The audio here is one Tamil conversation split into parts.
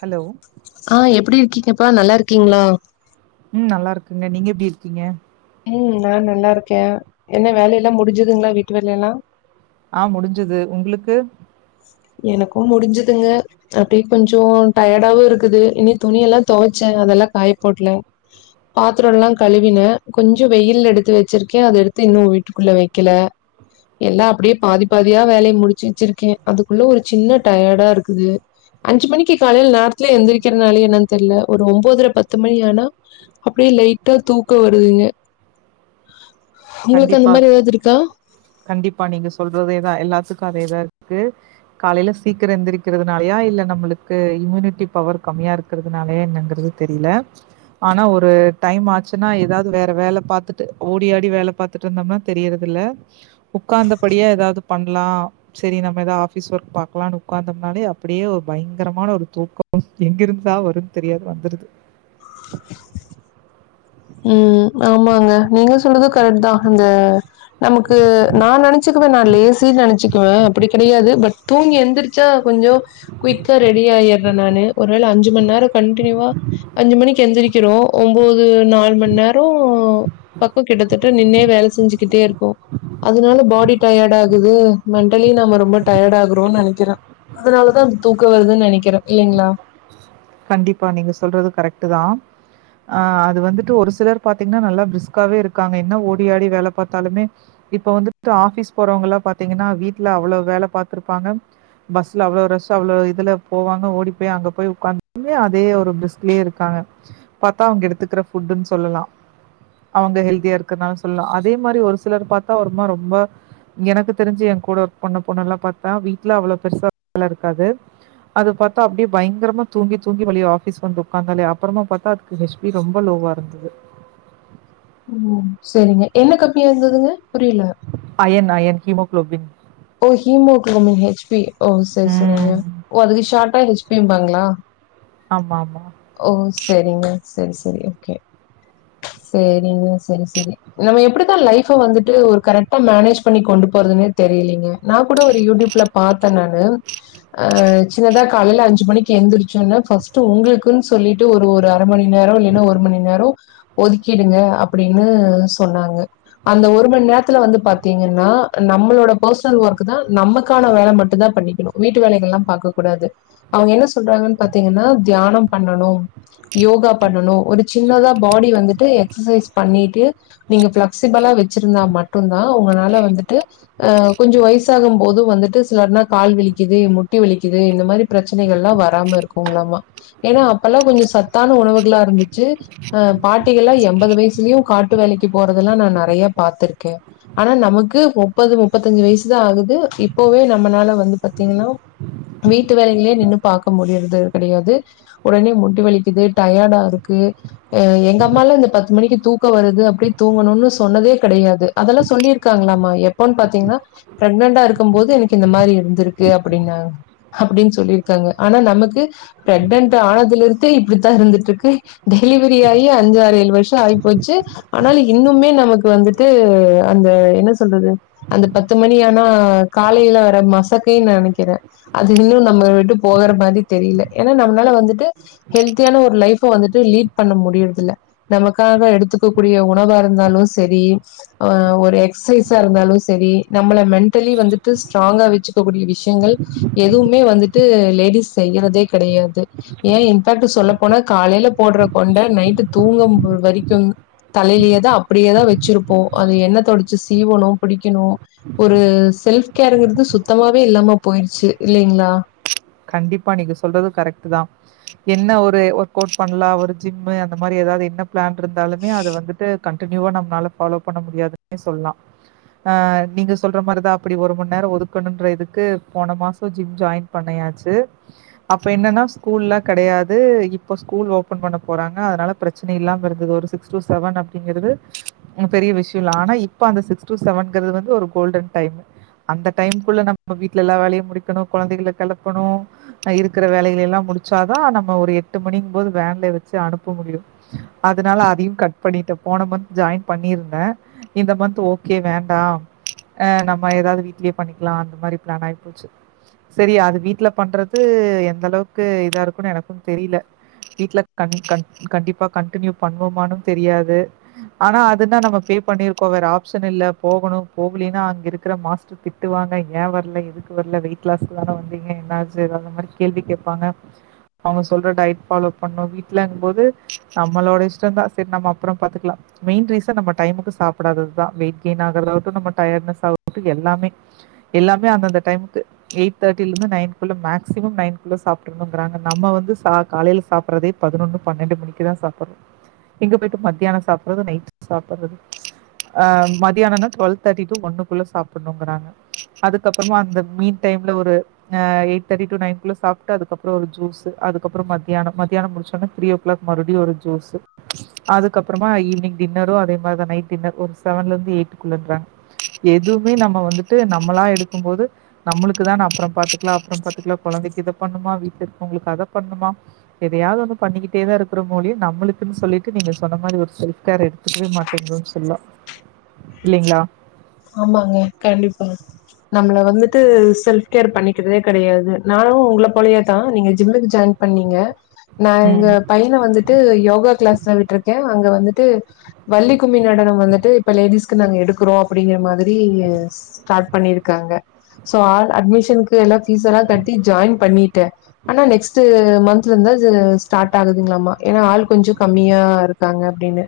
ஹலோ ஆ எப்டி இருக்கீங்கப்பா நல்லா இருக்கீங்களா ம் நல்லா இருக்குங்க நீங்க எப்டி இருக்கீங்க ம் நா நல்லா இருக்கேன் என்ன வேலையெல்லாம் முடிஞ்சுதுங்களா வீட்டு வேலையெல்லாம் ஆ முடிஞ்சுது உங்களுக்கு எனக்கும் முடிஞ்சுதுங்க அப்டியே கொஞ்சோ டயர்டாவும் இருக்குது இனி துணி எல்லாம் துவைச்சேன் அதெல்லாம் காய போட்ல பாத்திரம் எல்லாம் கழுவினே கொஞ்சம் வெயில் எடுத்து வச்சிருக்கேன் அத எடுத்து இன்னும் வீட்டுக்குள்ள வைக்கல எல்லாம் அப்டியே பாதி பாதியா வேலையை முடிச்சு வச்சிருக்கேன் அதுக்குள்ள ஒரு சின்ன டயர்டா இருக்குது அஞ்சு மணிக்கு காலையில நேரத்துல எழுந்திரிக்ககத்துனால என்னனு தெரில ஒரு ஒன்பதர பத்து மணி ஆனா அப்டியே லைட்டா தூக்க வருதுங்க உங்களுக்கு அந்த கண்டிப்பா மாரி ஏதாவது இருக்கா கண்டிப்பா நீங்க சொல்றதேதான் எல்லாத்துக்கும் அதேதான் இருக்கு காலையில சீக்கிரம் எந்திரிக்கிறதுனாலயா இல்ல நம்மளுக்கு இம்யூனிட்டி பவர் கம்மியா இருக் இருக்கிறதுனாலே என்னங்கிறது தெரியல ஆனா ஒரு டைம் ஆச்சுன்னா ஏதாவது வேற வேலை பார்த்துட்டு ஓடிஆடி வேல பார்த்துட்டு இருந்தோம்னா தெரியரதுல்ல உட்காந்தபடியா ஏதாவது பண்லா சேரி நம்ம ஏதாவது ஆபிஸ் ஒர்க் பார்க்கலாம்னு உட்காந்தோம்னாலே அப்டியே ஒரு பயங்கரமான ஒரு தூக்கோ எங்கிருந்துதா வரும் தெரியாது வந்துருது [inaudible] ம் ஆமாங்க நீங்க சொல்றது கரெக்ட் தா இந்த நமக்கு நான் நினைச்சுக்குவே நான் லேசு நினைச்சுக்குவே அப்டி கெடையாது பட் தூங்கி எழுந்திரிச்சா கொஞ்சம் குயிக்காக ரெடி ஆயிற நானு ஒருவேளை அஞ்சுமண் நேரம் கண்டினியூவா அஞ்சு மணிக்கு எழுந்திரிக்கிறோம் ஒன்போது நாலு ஒரு மண் நேரோ பக்கம் கிட்டத்தட்ட நின்னே வேலை செஞ்சுக்கிட்டே இருக்கோ அதனால பாடி டயர்ட் ஆகுது மென்டலி நம்ம ரொம்ப டயர்ட் ஆகுறோம்னு நெனைக்கிறே அதனாலதா அந்த தூக்க வருதுன்னு நெனைக்கிறேன் இல்லைங்ளா கண்டிப்பா நீங்க சொல்றது கரெக்ட் தான் ஆ அது வந்துட்டு ஒரு சிலர் பாத்தீங்கன்னா நல்லா பிரிஸ்க்காவே இருக்காங்க இன்ன ஓடி ஆடி வேல பாத்தாலுமே இப்போ வந்துட்டு ஆஃபீஸ் போறவங்கல்லா பாத்தீங்கன்னா வீட்ல அவ்ளோவு வேல பாத்துருப்பாங்க பஸ்ல அவ்ளோ ரஷ் அவ்ளோ இதுல போவங்க ஓடி போய் அங்க போய் உக்காந் ன்மே அதே ஒரு பிரிஸ்க்லயே இருக்காங்க பாத்தா அவங்க எடுத்துக்குற ஃபுட்டுன்னு சொல்லலா அவுங்க ஹெல்தியா இருக்கனாலு சொல்லலா அதே மாதிரி ஒரு சிலர் பாத்தா ஒருமா ரொம்ப எனக்கு தெரிஞ்சு எங் கூட ஒர்க் பண்ண பொண்ணல்லா பாத்தா வீட்ல அவ்ளோ பெருசா வேலருக்காது அது பாத்தா அப்டியே பயங்கரமா தூங்கி தூங்கி வழியு ஆஃபிஸ் வந்து உக்காந்தாலே அப்பறமாபாத்தா அதுக்கு ஹெச் பி ரொம்ப லோவாருந்தது ம் செரிங்க என்ன கம்மியா இருந்ததுங்க புரியில அயன் அயன் ஹீமோகுளோபின் ஓ ஹிமோகுளோமின் ஹெச் பி ஓ செரி செரிங்க ம். ஓ அதுக்கு ஷார்ட்டா ஹெச் பிம்பாங்ளா ஆமா ஆமா ஓ செரிங்க செரி செரி ஓகே செரிங்க செரி செரி நம்ம எப்படிதா லைஃப வந்துட்டு ஒரு கரெக்டா மேனேஜ் பண்ணி கொண்டு போறதுன்னே தெரிலீங் நா கூட ஒரு யூடியூப்ல பாத்த நானு ஆ சின்னதா காலையில அஞ்சு மணிக்கி எழுந்திரிச்சோன்னா ஃபஸ்ட்டு உங்களுக்குன்னு சொல்லிட்டு ஒரு ஒரு அரை மணி நேரோ இல்லன்னா ஒரு மணி நேரோ ஒதுக்கிடுங்க அப்டின்னு சொன்னாங்க அந்த ஒரு மணி நேரத்துல வந்து பாத்தீங்கன்னா நம்மளோட பர்சனல் ஒர்க் தா நமக்கான வேல மட்டுதா பண்ணிக்கணு வீட்டு வேலைகள்லா பாக்க கூடாது அவுங்க என்ன சொல்றாங்கன்னு பாத்தீங்கன்னா தியானோ பண்ணணு யோகா பண்ணணு ஒரு சின்னதா பாடி வந்துட்டு எக்ஸசைஸ் பண்ணிட்டு நீங்க ஃப்ளெக்சிபளா வச்சிருந்தா மட்டு தா உங்கனால வந்துட்டு ஆ கொஞ்சோ வயசாகும் போது வந்துட்டு சிலர்னா கால் வலிக்கிது முட்டி வலிக்கிது இந்த மாரி பிரச்சனைகள்லா வராம இருக்குங்களாமா ஏன்னா அப்பெல்லா கொஞ்சோ சத்தான உணவுகளா இருந்துச்சு ஆ பாட்டிகள்லா எம்பது வயசுலயு காட்டு வேலைக்கி போறதெல்லா நா நறைய பாத்துருக்கே ஆனா நமக்கு முப்பது முப்பத்தஞ்சு வயசுதா ஆகுது இப்பவே நம்மனால வந்து பாத்தீங்ன்னா வீட்டு வேலைங்லே நின்னு பாக்க முடியறது கெடையாது ஒடனே முட்டி வலிக்கிது டயடாருக்கு எங்க அம்மாலா இந்த பத்து மணிக்கி தூக்கோ வருது அப்டி தூங்கணுன்னு சொன்னதே கடையாது அதெல்லா சொல்லியிருக்காங்களாமா எப் பவு பாத்தீங்கன்னா பிரெக்னன்ட்டா இருக்கும்போது எனக்கு இந்த மாரி இருந்துருக்கு அப்படின்னாங்க அப்படின்னு சொல்லிருக்காங்க ஆனா நமக்கு பிரெக்னன்ட் ஆனதுலருந்தே இப்டித்தா இருந்துட்டுருக்கு டெலிவரி ஆயி அஞ்சாறு ஏழு வருஷோ ஆயி போச்சு ஆனாலு இன்னுமே நமக்கு வந்துட்டு அந்த என்ன சொல்றது அந்த பத்து மணி ஆனா காலையில வர மசக்கைனு நா நெனைக்கிறே அது இன்னு நம்மள விட்டு போகற மாரி தெரியில ஏன்னா நம்மளால வந்துட்டு ஹெல்தியான ஒரு லைஃப்ப வந்துட்டு லீட் பண்ண முடியறதுல்ல நமக்காக எடுத்துக்க கூடிய உணவாருந்தாலு செரி ஆ ஒரு எக்சைஸா இருந்தாலு செரி நம்மள மென்டலி வந்துட்டு ஸ்ட்ராங்கா வெச்சுக்கக்கூடிய விஷ்யங்கள் எதுவுமே வந்துட்டு லேடிஸ் செய்யறதே கடையாது ஏ இன்ஃபேக்ட் சொல்ல போனா காலைல போட்ற கொண்ட நைட்டு தூங்கும் வரைக்கும் தலையிலேயே தா அப்டியே தா வச்சிருப்போ அது என்ன தொடச்சி சீவணு புடிக்கணு ஒரு செல்ஃப் கேருங்றது சுத்தமாவே இல்லாம போயிருச்சு இல்லிங்களா கண்டிப்பா நீங்க சொல்றது கரெக்ட் தா என்ன ஒரு ஒர்க் அவுட் பண்லா ஒரு ஜிம்மு அந்த மாரி ஏதாவது என்ன பிளான் இருந்தாலுமே அத வந்துட்டு கண்டினியூவா நம்மனால ஃபாலோ பண்ண முடியாதுன்னே சொல்லா ஆ நீங்க சொல்ற மாரி தா அப்டி ஒரு மண் நேரம் ஒதுக்கணுன்ற இதுக்கு போன மாசம் ஜிம் ஜாயின் பண்ணயாச்சு து அப்ப என்னன்னா ஸ்கூல்லா கெடயாது இப்ப ஸ்கூல் ஓப்பன் பண்ண போறாங்க அதனால பிரச் ச்சன இல்லாம இருந்தது ஒரு சிக்ஸ் டு செவன் அப்டிங்கறது ஒன்னும் பெரிய விஷ்யோ இல்ல ஆனா இப்ப அந்த சிக்ஸ் டு செவன்ங்கிறது வந்து ஒரு கோல்டன் டைம் அந்த டைம்க்குள்ள நம்ப வீட்ல எல்லா வேலயு முடிக்கணு கொழந்தைகள கெளப்பணு அ இருக்குற வேலைகள்லா முடிச்சா தா நம்ம ஒரு எட்டு மணிங் போது வேன்ல வெச்சு அனுப்ப முடியும் அதுனால அதையும் கட் பண்ணிட்ட போன மந்த் ஜாயின் பண்ணியிருந்த இந்த மந்த் ஓகே வேண்டா அ நம்ம எதாவ்து வீட்லே பண்ணிக்லா அந்த மாரி பிளான் ஆயி போச்சு செரி அது வீட் ட்ல பண்றது எந்த அளவுக்கு இதா இருக்குன் எனக்கும் தெரில வீட்ல கண் கண் கண்டிப்பா கண்டினியூ பண்ணுவோமானு தெரியாது ஆனா அதுன்னா நம்ம பே பண்ணிருக்கோம் வேற ஆப்ஷன் இல்ல போகணும் போகலின்னா அங்க இருக்கற மாஸ்ட் திட்டுவாங்க ஏன் வர்ல எதுக்கு வர்ல வெயிட் லாஸ்க்கு தான வந்திங் க ஏன் என்னாச்சி அந்த மாரி கேள்வி கேப்பாங்க அவுங்க சொல்ற டயட் ஃபாலோ பண்ணும் வீட்லங்க போது நம்மளோட இஷ்டம் தா செர் நம்ம அப்றம் பாத்துக்லா மெயின் ரீசன் நம்ம டைமுக்கு சாப்டாதது தா வெயிட் கெயின் ஆகறதாகட்டும் நம்ம டயர்ட்னஸ் ஆகட்டும் எல்லாமே எல்லாமே அந்தந்த டைமுக்கு எயிட் தேட் டி லந்து நைன் குள்ள மேக்சிமம் நைன் குள்ள சாப்ட்றனும்ங்றாங்க நம்ம வந்து காலைல சாப்றதே பதினொன்னு பன்னெண்டு மணிக்குதா சாப்புறோம் இங்க போயி்ட்டு மத்தியானம் சாப்புறது நைட் சாப்புறது ஆ மதியானம்னா டுவெல் தேர்ட்டி டூ ஒன்னுக்குள்ள சாப்புன்னுங்குறாங்க அதுக்கப்புறமா அந்த மீன் டைம்ல ஒரு அ எய்ட் தேட்டி டு நைன்குள்ள சாப்ட்டு அதுக்கப்பறம் ஒரு ஜூஸு அதுக்கப்பறம் மத்தியானம் மத்தியானம் முடிச்சோன்னா த்ரீயோ க்ளாக் மறுப்டியும் ஒரு ஜூஸ்சு அதுக்கப்புறமா ஈவினிங் டின்னரு அதே மாரி தா நைட் டின்னர் ஒரு செவன்லந்து எயிட்டுக்குள்ளங்றாங்க எதுமே நம்ம வந்துட்டு நம்மளா எடுக்கும் போது நம்மளுக்கு தான் அப்புறம் பாத்துக்லா அப்புறம் பாத்துக்லா கொழந்தைக்கு இத பண்ணுமா வீட்ல இருக்கவங்களுக்கு அத பண்ணுமா எதையாவ் ஒன்னு பண்ணிக்கிட்டே தா இருக்கிற மோது நம்முளுக்குன் சொல்லிட்டு நீங்க சொன்ன மாரி ஒரு செல்ஃப்கேர் எடு த்துக்கவே மாட்டேங்கன் சொல்லா இல்லிங்ளா ஆமாங்க கண்டிப்பா நம்மள வந்துட்டு செல்ஃப் கேரு பண்ணிக்கிறதே கெடயாது நானும் உங்கள போலவே தா நீங்க ஜிம்முக்கு ஜாயின் பண்ணீங்க நா எங்க ம் பையன வந்துட்டு யோகா கிளாஸ்ல விட்ருக்கே அங்க வந்துட்டு வள்ளி கும்மி நடனம் வந்துட்டு இப்ப லேடிஸ்க்கு நாங்க எடுக்குறோம் அப்டிங்கற மாதிரி ஸ்டார்ட் பண்ணிருக்காங்க சோ ஆள் அட்மிஷன்க்கு எல்லாம் ஃபீஸ்ஸல்லா கட்டி ஜாயின் பண்ணிட்டே ஆனா நெக்ஸ்ட்டு மந்த் ல இருந்து ஸ்டார்ட் ஆகுதுங்களாமா ஏன்னா ஆள் கொஞ்சம் கம்மியா இருக்காங்க அப்டின்னு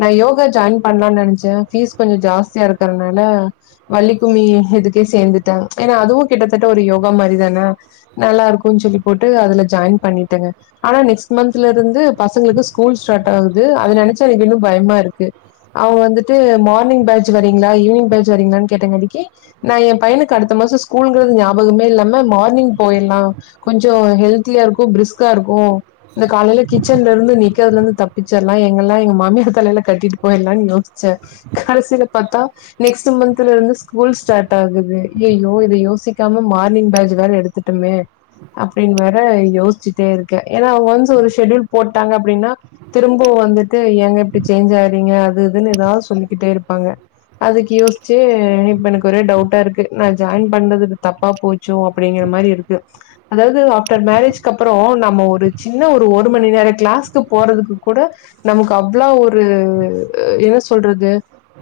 நா யோகா ஜாயின் பண்லான் நெனச்சே ஃபீஸ் கொஞ்சம் ஜாஸ்தியா இருக்கறனால வள்ளி கும்மி இதுக்கே சேந்துட்ட ஏன்னா அதுவும் கிட்டத்தட்ட ஒரு யோகா மாரி தான நல்லா இருக்கும் சொல்லி போட்டு அதுல ஜாயின் பண்ணிட்டேங்க ஆனா நெக்ஸ்ட் மந்த்ல இருந்து பசங்களுக்கு ஸ்கூல் ஸ்டார்ட் ஆகுது அத நெனச்சா எனக்கு இன்னும் பயமா இருக்கு அவங்க வந்துட்டு மார்னிங் பேஜ் வரீங்ளா ஈவ்னிங் பேஜ் வரீங்ளான் கேட்டாங்க அதுக்கே நா என் பையனுக்கு அடுத்த மாச ஸ்கூல்ங்றது ஞாபகமே இல்லாம மார்னிங் போயிர்ல்லா கொஞ்சோ ஹெல்த்திலியா இருக்கும் பிரிஸ்கா இருக்கும் இந்த காலையில கிச்சன்ல இருந்து நிக்கற்துல இருந்து தப்பிச்சர்லா எங்கள்லா எங்க மாமியார் தலைல கட்டிட்டு போயிர்லான் யோஸ்ச்ச கடசில பாத்தா நெக்ஸ்ட்டு மந்த்ல இருந்து ஸ்கூல் ஸ்டாட் ஆகுது ஐயய்யோ இத யோசிக்காம மார்னிங் பேஜ் வேற எடுத் துட்டமே அப்டின் வேற யோஸ்ச்சுட்டே இருக்க எனா ஒன்ஸ் ஒரு செட்யூல் போட்டாங்க அப்டினா திரும்ப வந்துட்டு எங்க இப்டி சேஞ்ச் ஆறீங்க அது இதுன்னு எதா சொல்லிக்கிட்டே இருப்பாங்க அதுக்கு யோஸ்ச்சே இப்ப எனக்கு ஒரே டவுட்டா இருக்கு நா ஜாயின் பண்ணதுகு தப்பா போச் சோ அப்டிங்கிற மாரி இருக்கு அதாவ்து ஆஃப்டர் மேரேஜ்க்கப்புறோ நம்ம ஒரு சின்ன ஒரு ஒரு மணி நேரோ க்ளாஸ்க்கு போறதுக்கு கூட நமக்கு அவ்ளோ ஒரு என்ன சொல்றது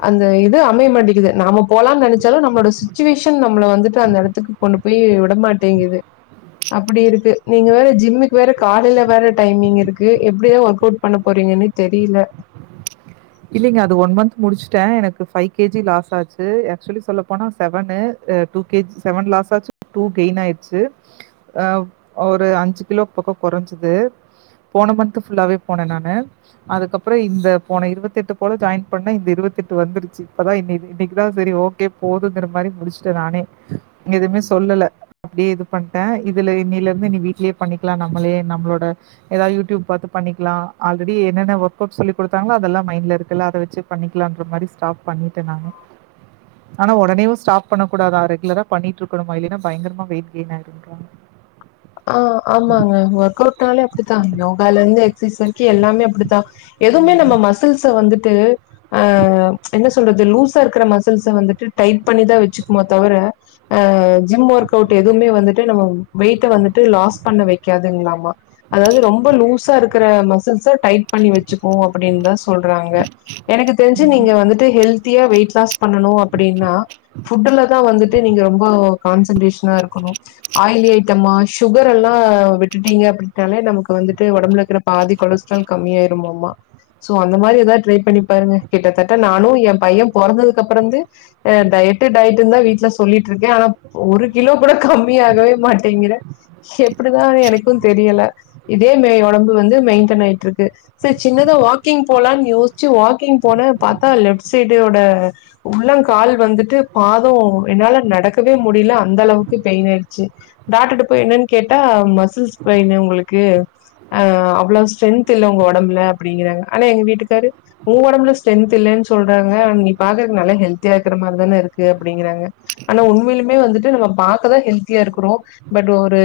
அந்த இது அமைய மாட்டிகுது நாம போலான் நெனச்சாலு நம்மளோட சுச்சுவேஷன் நம்மள வந்துட்டு அந்த இடத்துக்கு கொண்டு போய் விடமாட்டேங்குது அப்டி இருக்கு நீங்க வேற ஜிம்முக்கு வேற காலைல வேற டைமிங் இருக்கு எப்டிதா ஒர்க் அவுட் பண்ண போறீங்கனே தெரில இல்லிங்க அது ஒன் மந்த் முடிச்சுட்டே எனக்கு ஃபைவ் கேஜி லாஸ் ஆச்சு ஆக்சுவலி சொல்லப்போனா seven two KG seven loss ஆச்சு டூ கெயின் ஆய்டுச்சு அ ஒரு அஞ்சு கிலோ பக்கோ குறஞ்சுது போன மந்த்து ஃபுல்லாவே போன நானு அதுக்கப்புறோ இந்த போன இருவத் தி எட்டு போல ஜாயின் பண்ண இந்த இருவத் எட்டு வந்துருச்சு இப்பதா இன்னிக் இன்னிக்குதா சேரி ஓகே போதுங்கறமாரி முடிச் ட நானே எதுமே சொல்ல அப்டியே இது பண்ட்ட இதுல இன்னில இருந்து நீ வீட்லயே பண்ணிக்லா நம்மளே நம்மளோட எதாது யூட்யூப் பாத்து பண்ணிக்லா ஆல்ரெடி என்னென்ன ஒர்க்கவுட் சொல்லி குடுத்தாங்ளோ அதல்லா மைண்ட்ல இருக்குல அத வெச்சு பண்ணிக்லாங்ற மாரி ஸ்டாப் பண்ணிட்ட நானே ஆனா ஒடனேவு ஸ்டாப் பண்ண கூடாதா ரெகுலரா பண்ணிட்ருக்கணுமா இல்லினா பயங்கரமா வெயிட் கெயின் ஆய்ருமா ஆ ஆமாங்க ஒர்க் அவுட்னாலே அப்டித்தா யோகாலருந்து எக்ஸ்ச்சைஸ் வரிக்கு எல்லாமே அப்டிதா எதுமே நம்ம ம், மசில்ஸ வந்துட்டு அ என்ன சொல்றது லூசா இருக்கிற மசில்ஸ வந்துட்டு டைட் பண்ணிதா வெச்சுக்குமோ தவர ஆ ஜிம் ஒர்க் அவுட் எதுமே வந்துட்டு நம்ம வெய்ட்ட வந்துட் லாஸ் பண்ண வெக்காதுங்ளாமா அதாவ்து ரொம்ப லூசா இருக்குற மசில்ஸ டைட் பண்ணி வெச்சுக்கு அப்டின்தா சொல்றாங்க எனக்கு தெரிஞ்சு ம். நீங்க வந்துட்டு ஹெல்தியா வெயிட் லாஸ் பண்ணனு அப்டினா ஃபுட்டுலதா வந்துட்டு நீங்க ரொம்ப கான்சன்ட்ரேஷனா இருக்கணு ஆய்லி ஐட்டமா சுகரலா விட்டுட்டீங்க அப்டின்னாலே நமக்கு வந்துட்டு ஒடம்புல இருக்குற பாதி கொலஸ்ட்ரால் கம்மியாய்ருமாமா சோ அந்த மாரி எதா ட்ரை பண்ணி பாருங்க கிட்டத்தட்ட நானு எ பைய பொறந்ததுக்கப்பறோந்து ஆ டயட்டு டயட்டுதா வீட்ல சொல்லிட்ருக்கே ஆனா ஒரு கிலோகூட கம்மியாகவே மாட்டேங்கிறே எப்டிதா எனக்கு தெரியல இதே மெ ஒடம்பு வந்து மெயின்டெய்ன் ஆய்ட்ருக்கு சேரி சின்னதா வாக்கிங் போலான் யோஸ்ச்சு வாக்கிங் போன பாத்தா லெப்ட் சைடோட உள்ளங் கால் வந்துட்டு பாதோ என்னால நடக்கவே முடில அந்த அளவுக்கு பெயின் ஆய்டுச்சு டாக்ட்டர் போய் என்னன் கேட்டா மசில்ஸ் போயினு உங்களுக்கு ஆ அவ்ளோ ஸ்ட்ரென்த் இல்ல உங்க ஒடம்புல அப்டிங்கிறாங்க ஆனா எங்க வீட்டுக்காரு உ ஒடம்புல ஸ்டென்த் இல்லன் சொல்றாங்க நீ பாக்குறக்கு நல்ல ஹெல்தியா இருக்கிற மாரிதான இருக்கு அப்டிங்கிறாங்க ஆனா உண்மைலுமே வந்துட்டு நம்ம பாக்கதா ஹெல்தியா இருக்குறோ பட் ஒரு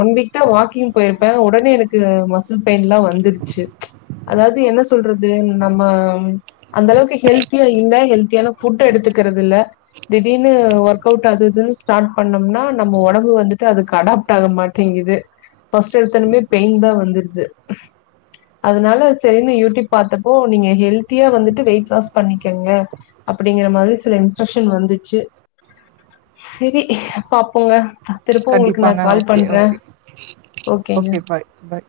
ஒன் வீக்தா வாக்கிங் போய்ருப்பே உடனே எனக்கு மசில் பெயின்லா வந்துருச்சு அதாது என்ன சொல்றது நம்ம அந்த அளவுக்கு ஹெல்தியா இல்ல ஹெல்த்தியான ஃபுட்டு எடுத்துக்கறது இல்ல திடீர்னு ஒர்க் அவுட் அது இதுன் ஸ்டாட் பண்ணோம்னா நம்ம ஒடம்பு வந்துட் அதுக்கு அடாப்ட் ஆக மாட்டேங்குது ஃபஸ்ட் எடுத்தோனுமே பெயின் தா வந்துடுது அதனால சரின்னு யூடியூப் பாத்தப்போ நீங்க ஹெல்த்தியா வந்துட்டு வெயிட் லாஸ் பண்ணிக்கங்க அப்டிங்ற மாரி சில இன்ஸ்ட்ரக்ஷன் வந்துச்சு செரி பாப்போங்க திருப்ப ஒங்களுக்கு நா கண்டிப்பாங்க கால் ஓகே பண்றே ஓகே ஓகேங்க ஓகே பாய் பாய்